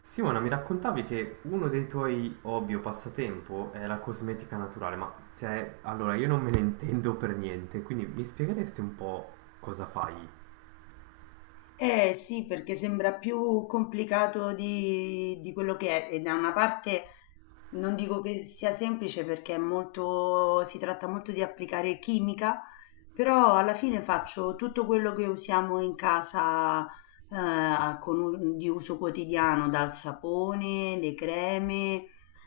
Simona, mi raccontavi che uno dei tuoi hobby o passatempo è la cosmetica naturale, ma cioè, allora io non me ne intendo per niente, quindi mi spiegheresti un po' cosa fai? Eh sì, perché sembra più complicato di quello che è e da una parte non dico che sia semplice perché è molto, si tratta molto di applicare chimica, però alla fine faccio tutto quello che usiamo in casa con di uso quotidiano, dal sapone, le creme,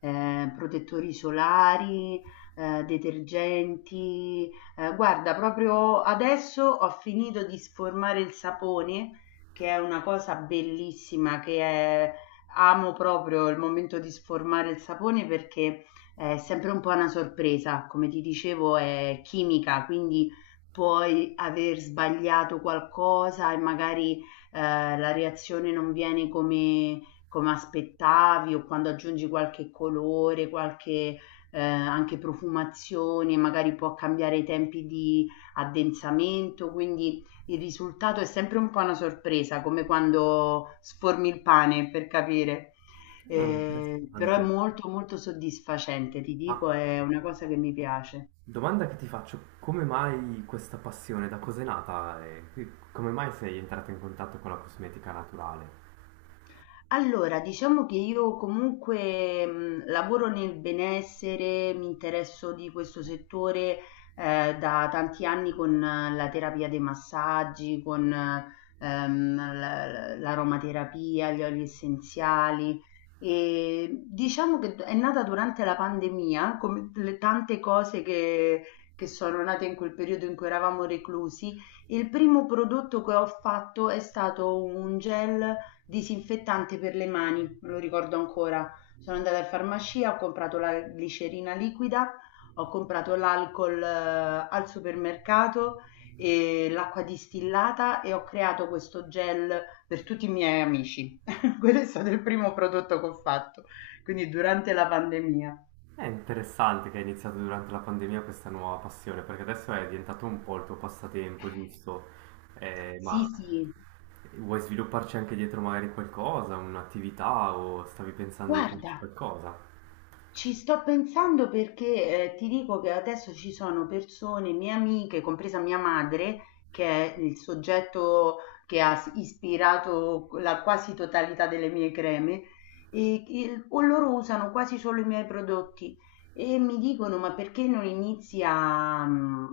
protettori solari, detergenti. Guarda, proprio adesso ho finito di sformare il sapone che è una cosa bellissima, che è Amo proprio il momento di sformare il sapone perché è sempre un po' una sorpresa, come ti dicevo è chimica, quindi puoi aver sbagliato qualcosa e magari la reazione non viene come aspettavi, o quando aggiungi qualche colore, qualche anche profumazione, magari può cambiare i tempi di addensamento, quindi il risultato è sempre un po' una sorpresa, come quando sformi il pane per capire. Oh, Però è interessante. Molto soddisfacente, ti Ma dico, è una cosa che mi piace. domanda che ti faccio, come mai questa passione, da cos'è nata e come mai sei entrato in contatto con la cosmetica naturale? Allora, diciamo che io comunque lavoro nel benessere, mi interesso di questo settore da tanti anni con la terapia dei massaggi, con l'aromaterapia, gli oli essenziali. E diciamo che è nata durante la pandemia, come le tante cose che sono nate in quel periodo in cui eravamo reclusi. Il primo prodotto che ho fatto è stato un gel disinfettante per le mani, me lo ricordo ancora. Sono andata in farmacia, ho comprato la glicerina liquida, ho comprato l'alcol al supermercato e l'acqua distillata, e ho creato questo gel per tutti i miei amici. Quello è stato il primo prodotto che ho fatto, quindi durante la pandemia. È interessante che hai iniziato durante la pandemia questa nuova passione, perché adesso è diventato un po' il tuo passatempo, giusto? Eh, Sì, ma sì, vuoi svilupparci anche dietro magari qualcosa, un'attività o stavi pensando di farci guarda. qualcosa? Ci sto pensando perché ti dico che adesso ci sono persone, mie amiche, compresa mia madre, che è il soggetto che ha ispirato la quasi totalità delle mie creme, e, o loro usano quasi solo i miei prodotti e mi dicono: Ma perché non inizi a,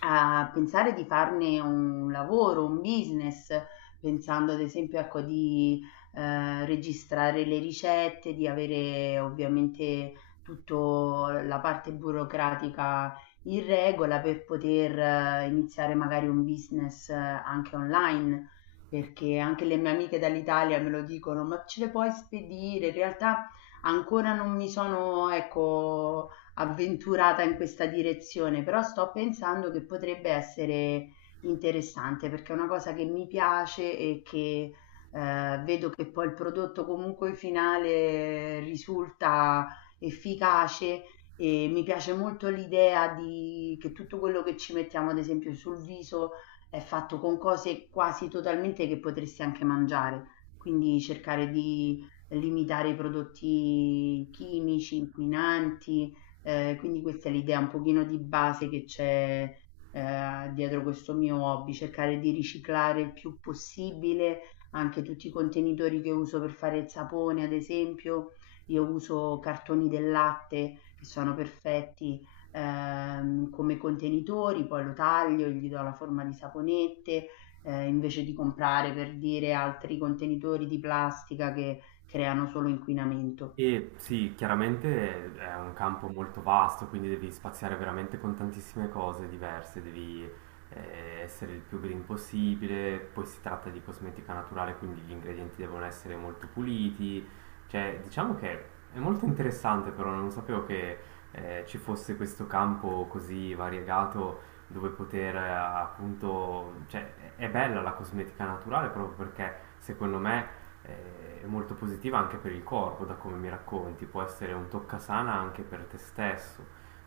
a pensare di farne un lavoro, un business? Pensando ad esempio, ecco, di registrare le ricette, di avere ovviamente tutta la parte burocratica in regola per poter iniziare magari un business anche online, perché anche le mie amiche dall'Italia me lo dicono, ma ce le puoi spedire? In realtà ancora non mi sono, ecco, avventurata in questa direzione, però sto pensando che potrebbe essere interessante perché è una cosa che mi piace e che vedo che poi il prodotto comunque finale risulta efficace, e mi piace molto l'idea di, che tutto quello che ci mettiamo, ad esempio, sul viso è fatto con cose quasi totalmente che potresti anche mangiare, quindi cercare di limitare i prodotti chimici, inquinanti, quindi questa è l'idea un pochino di base che c'è dietro questo mio hobby, cercare di riciclare il più possibile anche tutti i contenitori che uso per fare il sapone, ad esempio, io uso cartoni del latte che sono perfetti, come contenitori, poi lo taglio, gli do la forma di saponette, invece di comprare, per dire, altri contenitori di plastica che creano solo inquinamento. E sì, chiaramente è un campo molto vasto, quindi devi spaziare veramente con tantissime cose diverse, devi essere il più green possibile, poi si tratta di cosmetica naturale, quindi gli ingredienti devono essere molto puliti, cioè diciamo che è molto interessante, però non sapevo che ci fosse questo campo così variegato dove poter appunto, cioè è bella la cosmetica naturale proprio perché secondo me è molto positiva anche per il corpo, da come mi racconti, può essere un toccasana anche per te stesso.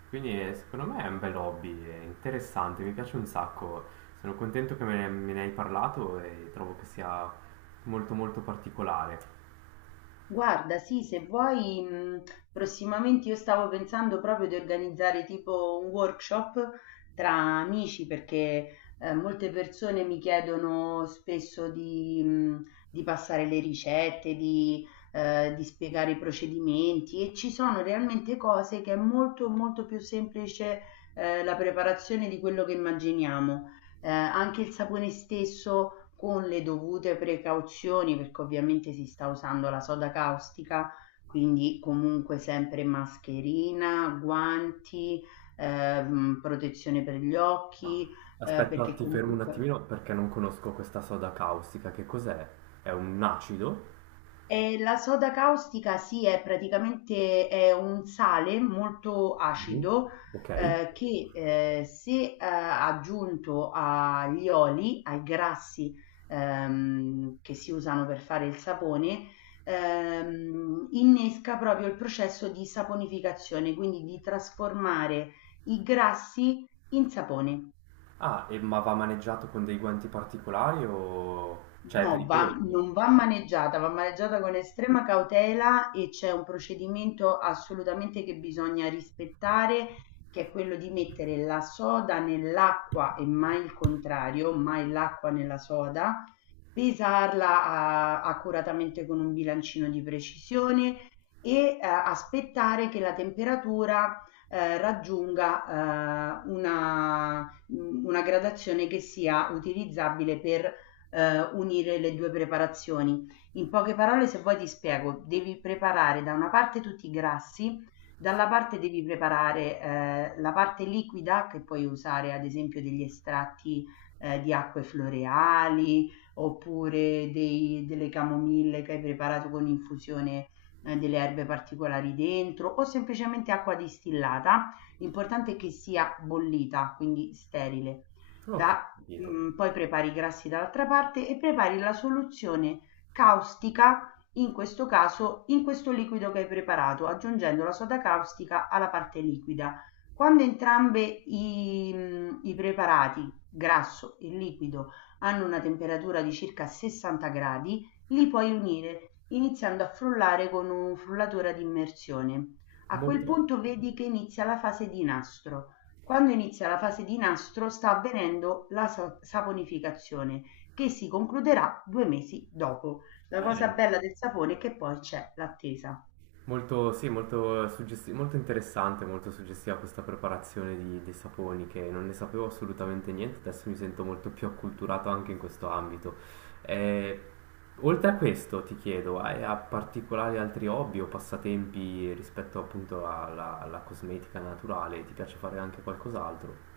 Quindi secondo me è un bel hobby, è interessante, mi piace un sacco. Sono contento che me ne hai parlato e trovo che sia molto molto particolare. Guarda, sì, se vuoi, prossimamente io stavo pensando proprio di organizzare tipo un workshop tra amici, perché molte persone mi chiedono spesso di passare le ricette, di spiegare i procedimenti, e ci sono realmente cose che è molto molto più semplice la preparazione di quello che immaginiamo. Anche il sapone stesso, con le dovute precauzioni, perché ovviamente si sta usando la soda caustica, quindi comunque sempre mascherina, guanti, protezione per gli Ma occhi, aspetta, perché ti fermo un comunque. attimino perché non conosco questa soda caustica. Che cos'è? È un acido? E la soda caustica, sì, è praticamente è un sale molto Mhm. acido, Ok. che se aggiunto agli oli, ai grassi, che si usano per fare il sapone, innesca proprio il processo di saponificazione, quindi di trasformare i grassi in sapone. Ah, ma va maneggiato con dei guanti particolari o, cioè è No, non pericoloso? va maneggiata, va maneggiata con estrema cautela, e c'è un procedimento assolutamente che bisogna rispettare, che è quello di mettere la soda nell'acqua e mai il contrario, mai l'acqua nella soda, pesarla accuratamente con un bilancino di precisione, e aspettare che la temperatura raggiunga una gradazione che sia utilizzabile per unire le due preparazioni. In poche parole, se vuoi ti spiego, devi preparare da una parte tutti i grassi, dalla parte devi preparare la parte liquida, che puoi usare ad esempio degli estratti di acque floreali, oppure delle camomille che hai preparato con infusione delle erbe particolari dentro, o semplicemente acqua distillata. L'importante è che sia bollita, quindi sterile. Ok, Da capito. Poi prepari i grassi dall'altra parte e prepari la soluzione caustica, in questo caso in questo liquido che hai preparato, aggiungendo la soda caustica alla parte liquida. Quando entrambe i preparati, grasso e liquido, hanno una temperatura di circa 60 gradi, li puoi unire iniziando a frullare con un frullatore ad immersione. A quel Molto, punto vedi che inizia la fase di nastro. Quando inizia la fase di nastro sta avvenendo la saponificazione, che si concluderà 2 mesi dopo. La cosa eh, bella del sapone è che poi c'è l'attesa. molto, sì, molto, molto interessante, molto suggestiva questa preparazione di, dei saponi che non ne sapevo assolutamente niente, adesso mi sento molto più acculturato anche in questo ambito. Eh, Oltre a questo ti chiedo, hai a particolari altri hobby o passatempi rispetto appunto alla, alla cosmetica naturale? Ti piace fare anche qualcos'altro?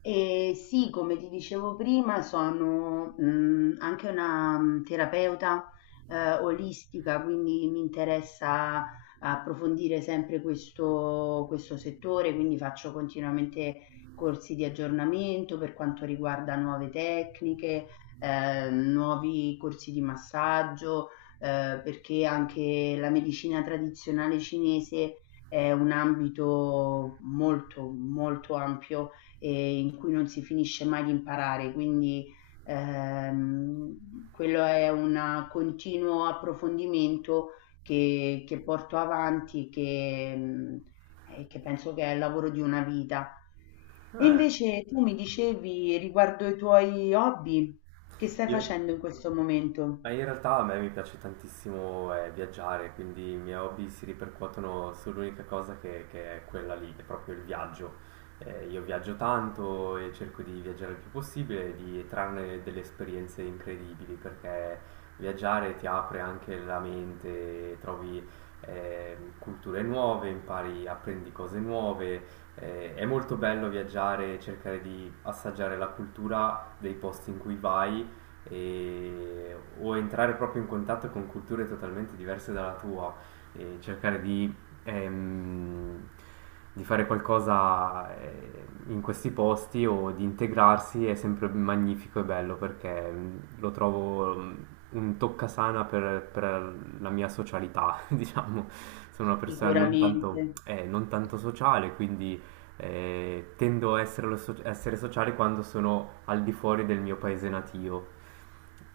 Eh sì, come ti dicevo prima, sono anche una terapeuta olistica, quindi mi interessa approfondire sempre questo settore, quindi faccio continuamente corsi di aggiornamento per quanto riguarda nuove tecniche, nuovi corsi di massaggio, perché anche la medicina tradizionale cinese è un ambito molto ampio e in cui non si finisce mai di imparare, quindi quello è un continuo approfondimento che porto avanti, che penso che è il lavoro di una vita. E Eh, invece tu mi dicevi riguardo ai tuoi hobby, che stai io... facendo in questo momento? Ma in realtà a me mi piace tantissimo viaggiare, quindi i miei hobby si ripercuotono sull'unica cosa che è quella lì, che è proprio il viaggio. Io viaggio tanto e cerco di viaggiare il più possibile e di trarne delle esperienze incredibili, perché viaggiare ti apre anche la mente, trovi culture nuove, impari, apprendi cose nuove. È molto bello viaggiare e cercare di assaggiare la cultura dei posti in cui vai o entrare proprio in contatto con culture totalmente diverse dalla tua e cercare ehm, di fare qualcosa in questi posti o di integrarsi è sempre magnifico e bello perché lo trovo un toccasana per la mia socialità, diciamo. Sono una persona non Sicuramente. tanto, non tanto sociale, quindi tendo a essere, essere sociale quando sono al di fuori del mio paese natio.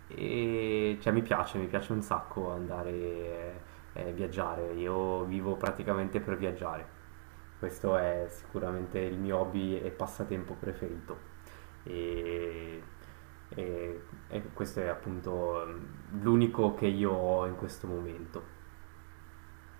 E cioè, mi piace un sacco andare viaggiare. Io vivo praticamente per viaggiare. Questo è sicuramente il mio hobby e passatempo preferito. E, e- e questo è appunto l'unico che io ho in questo momento.